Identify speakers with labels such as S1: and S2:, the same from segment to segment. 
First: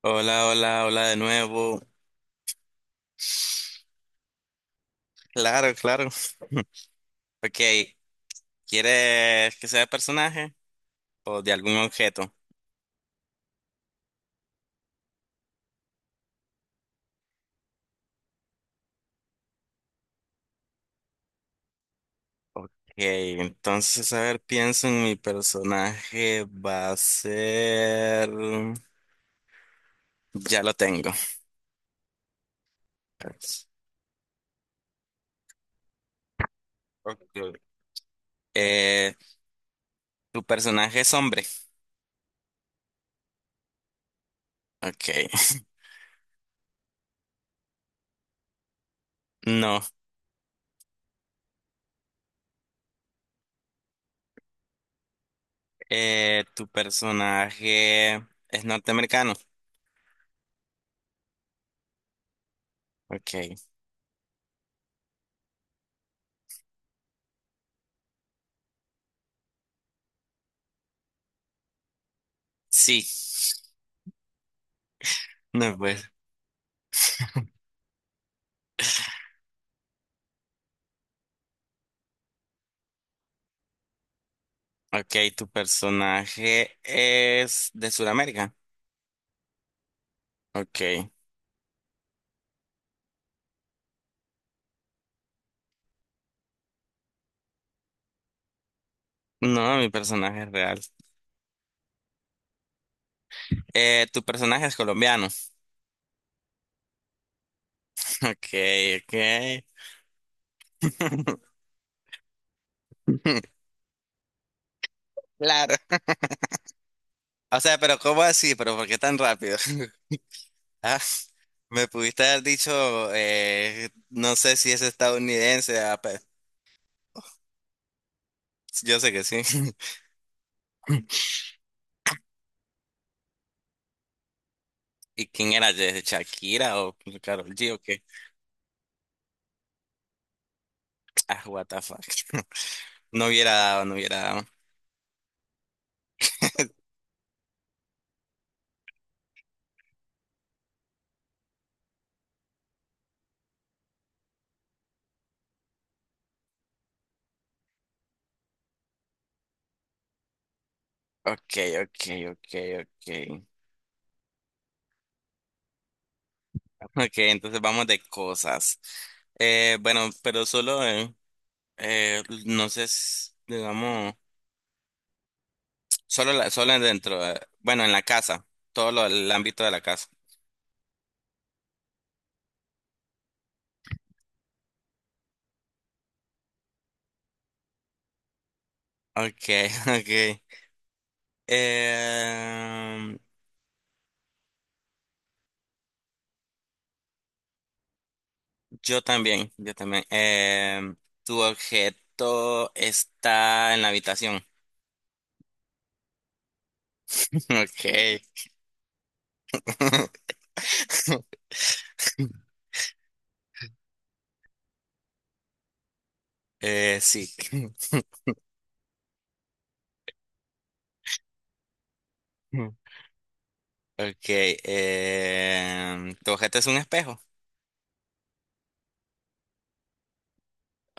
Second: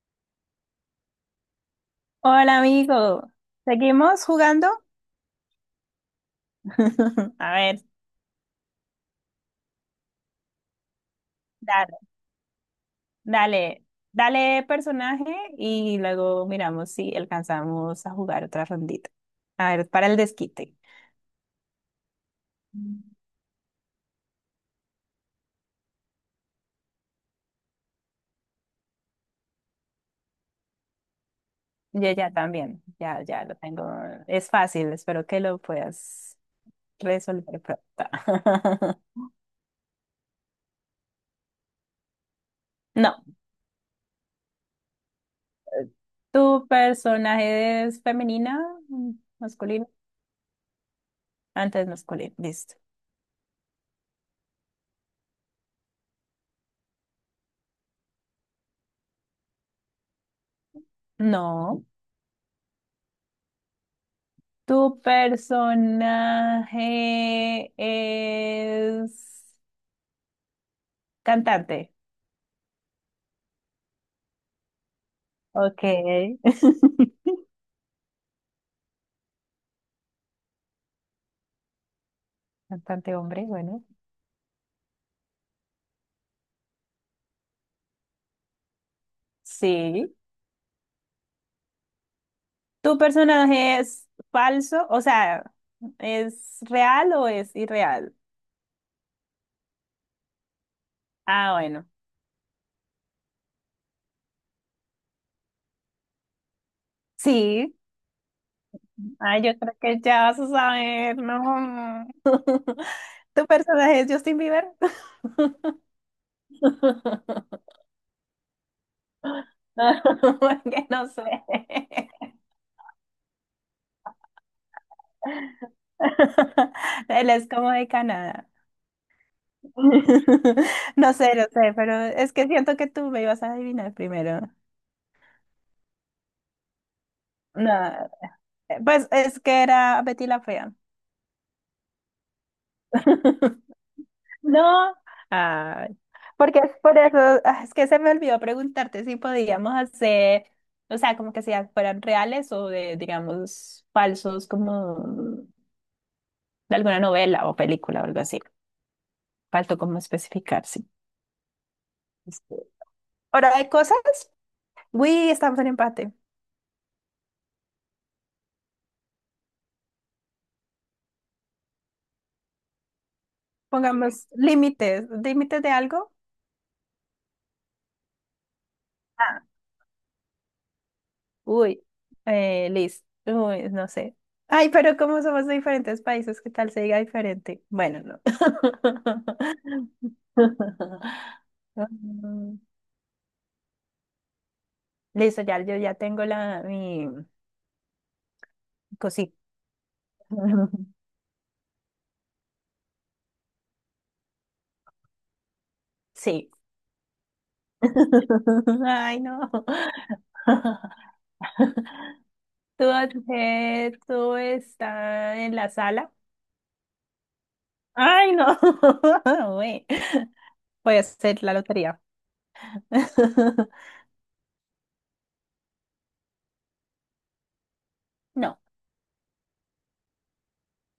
S1: Hola, hola, hola de nuevo.
S2: Hola amigo, ¿seguimos jugando?
S1: Claro, claro.
S2: A
S1: Ok,
S2: ver,
S1: ¿quieres que sea de personaje o de algún
S2: dale,
S1: objeto?
S2: dale, dale personaje y luego miramos si alcanzamos a jugar otra rondita. A ver, para el desquite.
S1: Ok,
S2: Mm.
S1: entonces, a ver, pienso en mi personaje. Va a ser... Ya lo tengo.
S2: Yo ya también, ya, ya lo tengo. Es fácil, espero que lo puedas
S1: Ok.
S2: resolver pronto.
S1: Eh, ¿Tu personaje es hombre?
S2: No,
S1: Ok.
S2: ¿tu personaje es femenina,
S1: No.
S2: masculino? Antes masculino, listo.
S1: ¿Tu personaje es norteamericano?
S2: No.
S1: Ok.
S2: ¿Tu personaje es cantante?
S1: Sí. No,
S2: Ok.
S1: pues.
S2: Cantante hombre, bueno.
S1: Ok, tu personaje es de Sudamérica.
S2: Sí.
S1: Ok.
S2: ¿Tu personaje es falso? O sea, ¿es real o es irreal?
S1: No, mi personaje es real.
S2: Ah, bueno.
S1: Tu personaje es colombiano.
S2: Sí.
S1: Ok, ok.
S2: Ah, yo creo que ya vas a saber, no. ¿Tu personaje es Justin Bieber?
S1: Claro. O sea, pero ¿cómo así? ¿Pero por qué tan rápido?
S2: Porque
S1: Ah,
S2: no sé.
S1: me pudiste haber dicho, no sé si es estadounidense. Ah,
S2: Él es como de Canadá.
S1: yo sé que sí.
S2: No sé, no sé, pero es que siento que tú me ibas a adivinar primero.
S1: ¿Y quién era? ¿De Shakira o Karol G o
S2: No,
S1: qué?
S2: pues es que era Betty la Fea.
S1: Ah, what the fuck. No hubiera dado, no hubiera dado.
S2: No, ay, porque es por eso, es que se me olvidó preguntarte si podíamos hacer, o sea, como que si fueran reales o de, digamos, falsos, como de alguna novela o película o algo así. Faltó como especificar, sí.
S1: Ok, ok, ok,
S2: Este,
S1: ok.
S2: ¿hora de cosas? Uy, estamos en empate.
S1: Ok, entonces vamos de cosas. Bueno, pero solo, no sé, digamos,
S2: Pongamos límites. ¿Límites de algo?
S1: solo dentro, bueno, en la casa, el
S2: Ah,
S1: ámbito de la casa.
S2: uy, Liz. Uy, no sé. Ay, pero como somos de diferentes países, ¿qué tal se diga diferente? Bueno, no.
S1: Ok, ok.
S2: Mm,
S1: Em,
S2: listo, ya, yo ya tengo la, mi
S1: yo
S2: cosita.
S1: también, yo también. Em, tu objeto está en la habitación.
S2: Sí.
S1: Ok.
S2: Ay, no. ¿Tu objeto está en la sala?
S1: Sí.
S2: Ay, no. Uy. Voy a hacer la lotería.
S1: Ok. Em, tu objeto es un espejo.
S2: No,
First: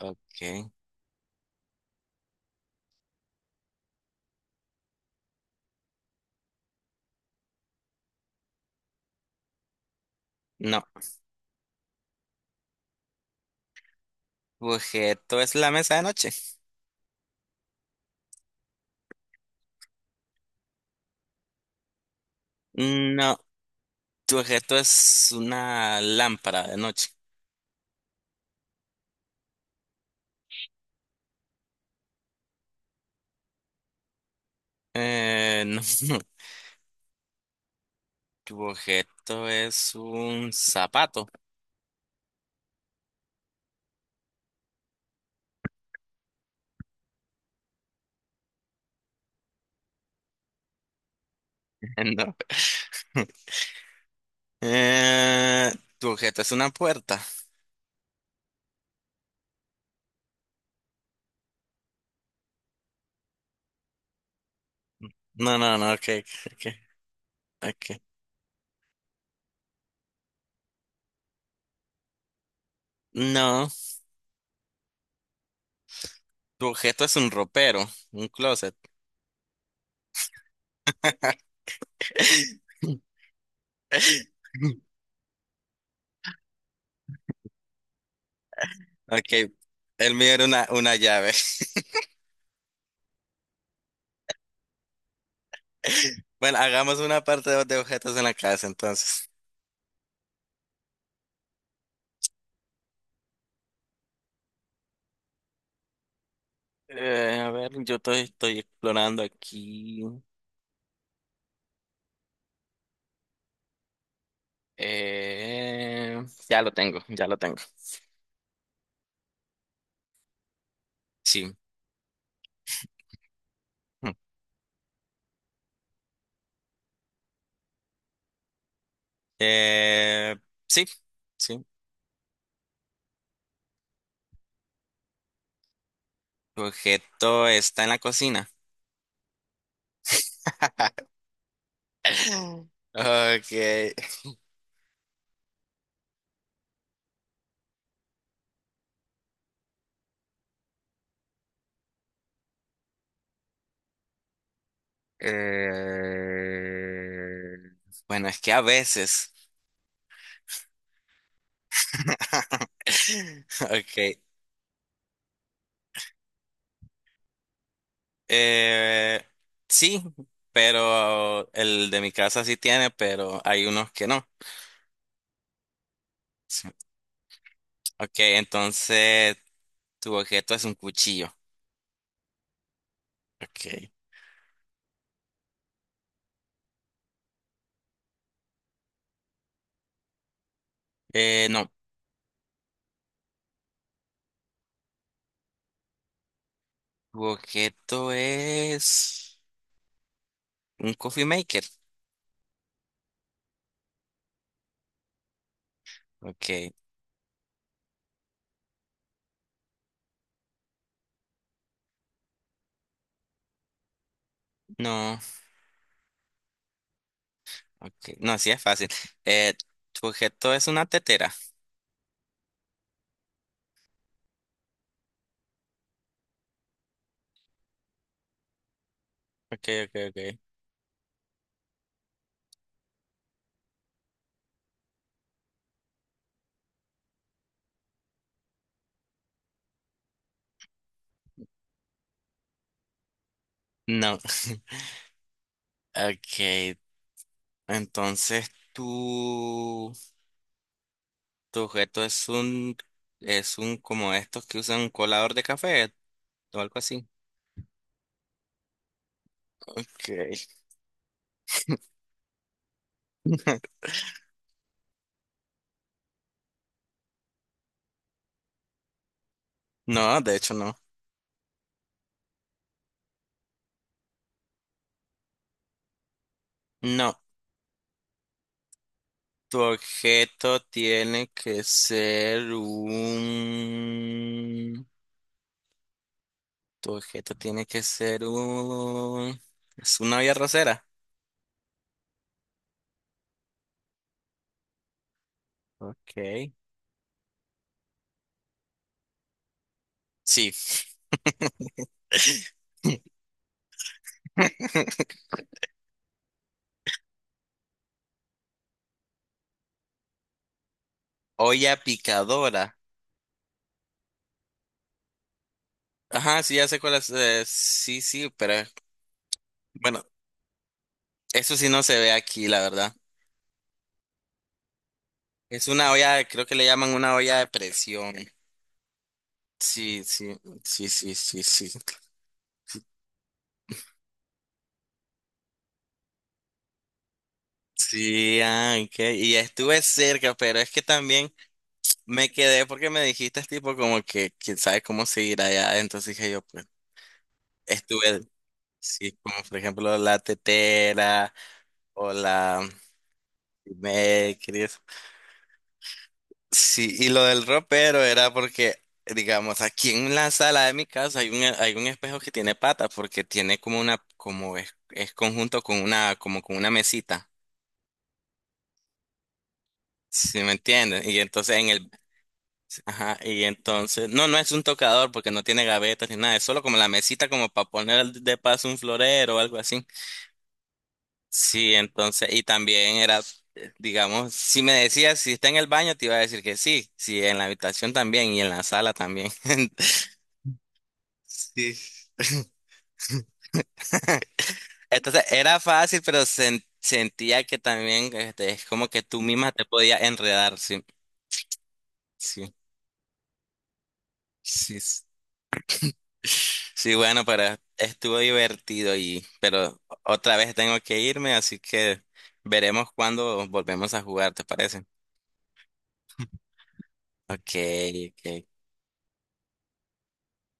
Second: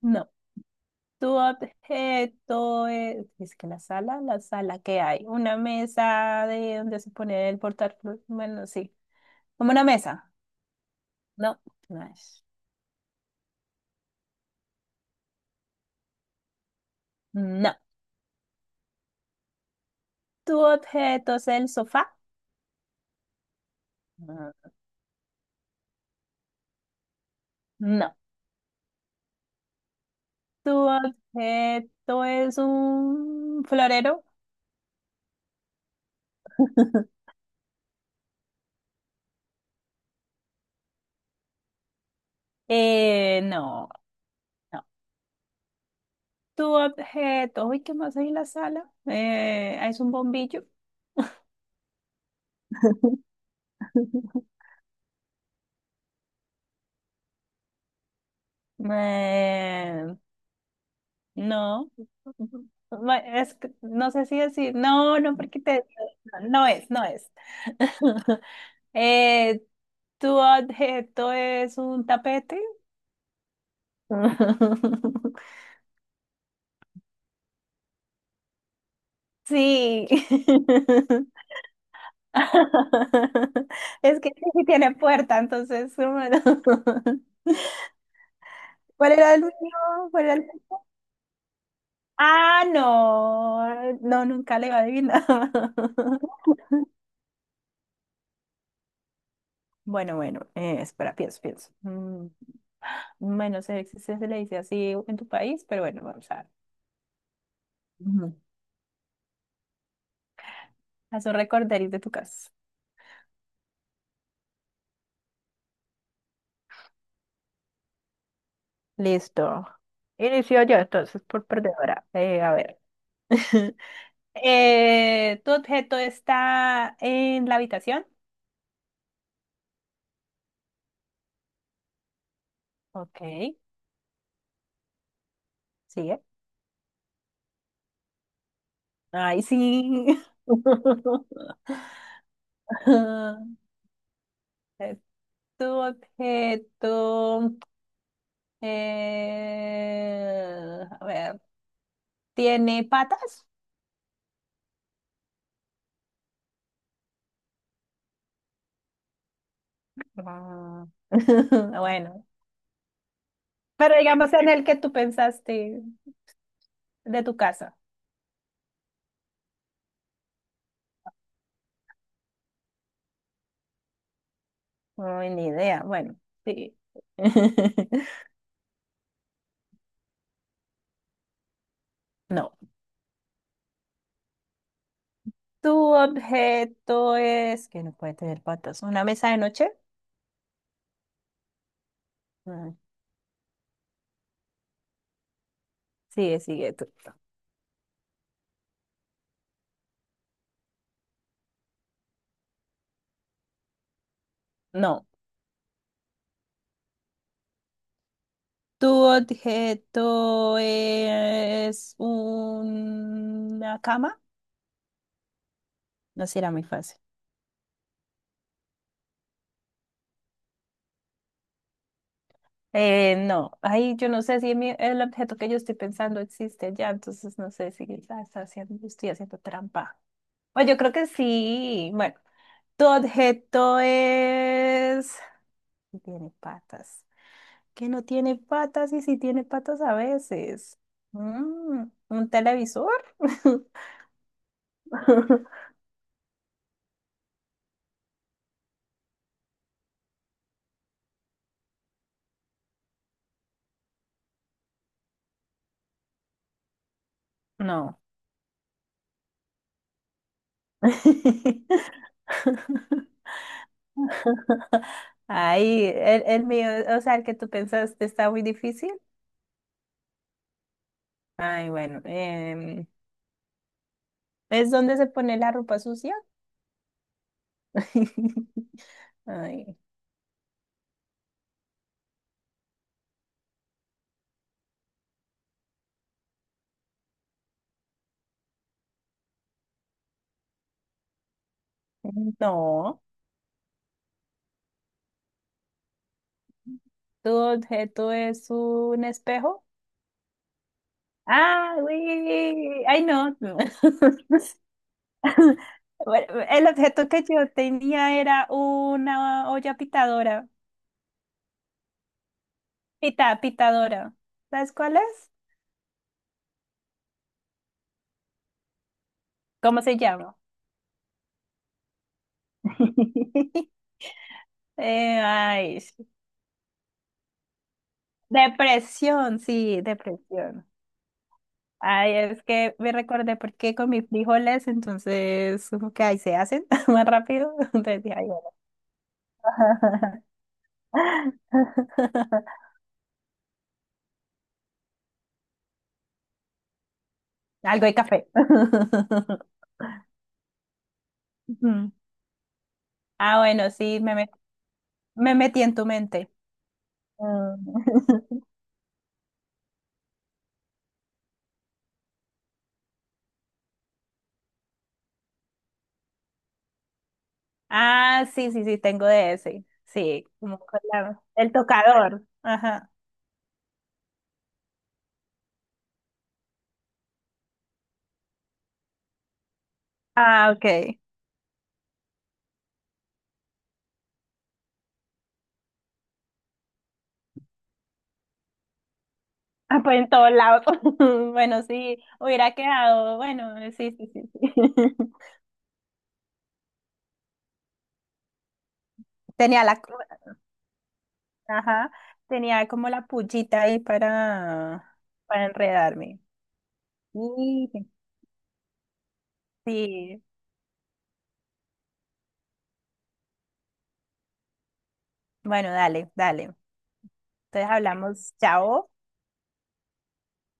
S2: no. Tu objeto es que la sala que hay, una mesa de donde se pone el portátil, bueno, sí, como una mesa.
S1: No.
S2: No, no es.
S1: ¿Tu objeto es la mesa de noche?
S2: No. Tu objeto es el sofá.
S1: No. ¿Tu
S2: No.
S1: objeto es una lámpara de noche?
S2: No. Tu objeto es un florero.
S1: No. ¿Tu objeto es un zapato?
S2: No, no. Tu objeto, uy, ¿qué más hay en la sala? Es un bombillo.
S1: No. Eh, ¿Tu objeto es una puerta?
S2: Eh, no, ma- es que no sé si decir, no, no,
S1: No,
S2: porque
S1: no,
S2: te...
S1: no, ok, ok,
S2: No es, no es.
S1: ok.
S2: Eh, ¿tu objeto es un tapete?
S1: No. ¿Tu objeto es un ropero? Un closet.
S2: Sí. Es que sí tiene puerta, entonces... bueno. ¿Cuál era el mío?
S1: Ok. El
S2: ¿Cuál
S1: mío
S2: era
S1: era
S2: el-
S1: una llave.
S2: ah, no, no, nunca le iba a adivinar.
S1: Bueno, hagamos una parte de objetos en la casa entonces.
S2: Bueno, bueno, espera, pienso, pienso. Mm, bueno, sé si se le dice así en tu país, pero bueno, vamos a ver.
S1: A ver,
S2: Ujú.
S1: estoy explorando aquí.
S2: Haz un recorderis de tu casa.
S1: Eh, ya lo tengo, ya lo tengo.
S2: Listo. Inicio yo entonces por
S1: Sí.
S2: perdedora. A ver.
S1: Mm.
S2: ¿Tu objeto está en la habitación?
S1: Eh, sí, sí.
S2: Ok, sigue.
S1: Tu objeto está en la cocina.
S2: Ay, sí.
S1: Okay.
S2: Es tu objeto, a ver, ¿tiene patas?
S1: Eh, bueno, es que a veces.
S2: Ah, bueno, pero
S1: Okay.
S2: digamos en el que tú pensaste de tu casa.
S1: Eh, sí, pero el de mi casa sí tiene, pero hay unos que no.
S2: Ay, ni idea. Bueno.
S1: Sí.
S2: Sí.
S1: Okay, entonces tu objeto es un cuchillo.
S2: No.
S1: Ok.
S2: ¿Tu objeto es que no puede tener patas? ¿Una mesa de noche?
S1: No.
S2: Ah, sigue, sigue tú.
S1: Tu objeto es un coffee maker.
S2: No.
S1: Ok.
S2: ¿Tu objeto es una cama?
S1: No.
S2: No será muy fácil.
S1: Ok. No, así es fácil. Eh, Tu objeto es una tetera.
S2: No, ahí yo no sé si mi- el objeto que yo estoy pensando existe ya, entonces no sé si la está haciendo, estoy haciendo
S1: Ok, ok,
S2: trampa.
S1: ok.
S2: O yo creo que sí. Bueno, tu objeto es... sí tiene patas. Que no tiene patas y sí tiene patas a veces. Mm, ¿un televisor?
S1: No. Ok. Entonces tu, Tu objeto es es un como estos que usan un colador de café o algo así.
S2: No.
S1: Ok.
S2: Ahí el mío, o sea, el que tú pensaste está muy difícil.
S1: No, de hecho no.
S2: Ay, bueno, ¿es donde se pone la ropa sucia?
S1: No. Tu
S2: Ay,
S1: objeto tiene que ser un... Tu objeto tiene que ser un... Es una olla rosera.
S2: no.
S1: Ok.
S2: ¿Tu objeto es un espejo?
S1: Sí.
S2: Ah, uy, ay, no. Bueno, el objeto que yo tenía era una olla pitadora.
S1: Olla picadora.
S2: Pita, pitadora. ¿Sabes cuál es?
S1: Ajá, sí, ya sé cuál es. Sí, sí, pero
S2: ¿Cómo se
S1: bueno,
S2: llama?
S1: eso sí no se ve aquí, la verdad. Es
S2: Ay,
S1: una
S2: sí.
S1: olla, creo que le llaman una olla de presión.
S2: Depresión, sí,
S1: Sí, sí,
S2: depresión.
S1: sí, sí, sí, sí.
S2: Ay, es que me recordé porque con mis frijoles, entonces, como que ahí se hacen más rápido. Entonces dije, ay,
S1: Sí,
S2: bueno.
S1: ah, ok. Y estuve cerca, pero es que también... Me quedé porque me dijiste tipo como que quién sabe cómo seguir allá. Entonces dije yo, pues,
S2: Algo de
S1: estuve,
S2: café.
S1: sí, como por ejemplo la tetera
S2: Ujú.
S1: o la
S2: Ah, bueno, sí, me, met-
S1: Makeries.
S2: me metí en tu mente.
S1: Sí, y lo del
S2: Mm.
S1: ropero era porque, digamos, aquí en la sala de mi casa hay hay un espejo que tiene patas porque tiene como una, es conjunto con una, como con una mesita.
S2: Ah, sí, sí, sí, tengo de ese. Sí,
S1: ¿Sí me
S2: como con
S1: entiendes? Y
S2: la- el
S1: entonces en el
S2: tocador. Ajá.
S1: Ajá, y entonces, no, no es un tocador porque no tiene gavetas ni nada, es solo como la mesita como para poner de paso un florero o algo así.
S2: Ah, ok.
S1: Sí, entonces, y también era, digamos, si me decías si está en el baño, te iba a decir que sí, sí, en la habitación también y en la sala también.
S2: Ah, pues en todos lados. Bueno, sí,
S1: Sí.
S2: hubiera quedado, bueno, sí, sí, sí, sí.
S1: Entonces, era fácil, pero sentía que también este, es como que tú misma
S2: Tenía
S1: te
S2: la,
S1: podías enredar, sí,
S2: ajá,
S1: sí,
S2: tenía como la pullita ahí
S1: sí.
S2: para enredarme.
S1: Sí, bueno, pero
S2: Y-
S1: estuvo divertido y, pero
S2: sí,
S1: otra vez tengo que irme, así que veremos cuándo volvemos a jugar, ¿te parece?
S2: bueno, dale, dale.
S1: Ok,
S2: Entonces hablamos,
S1: ok.
S2: chao.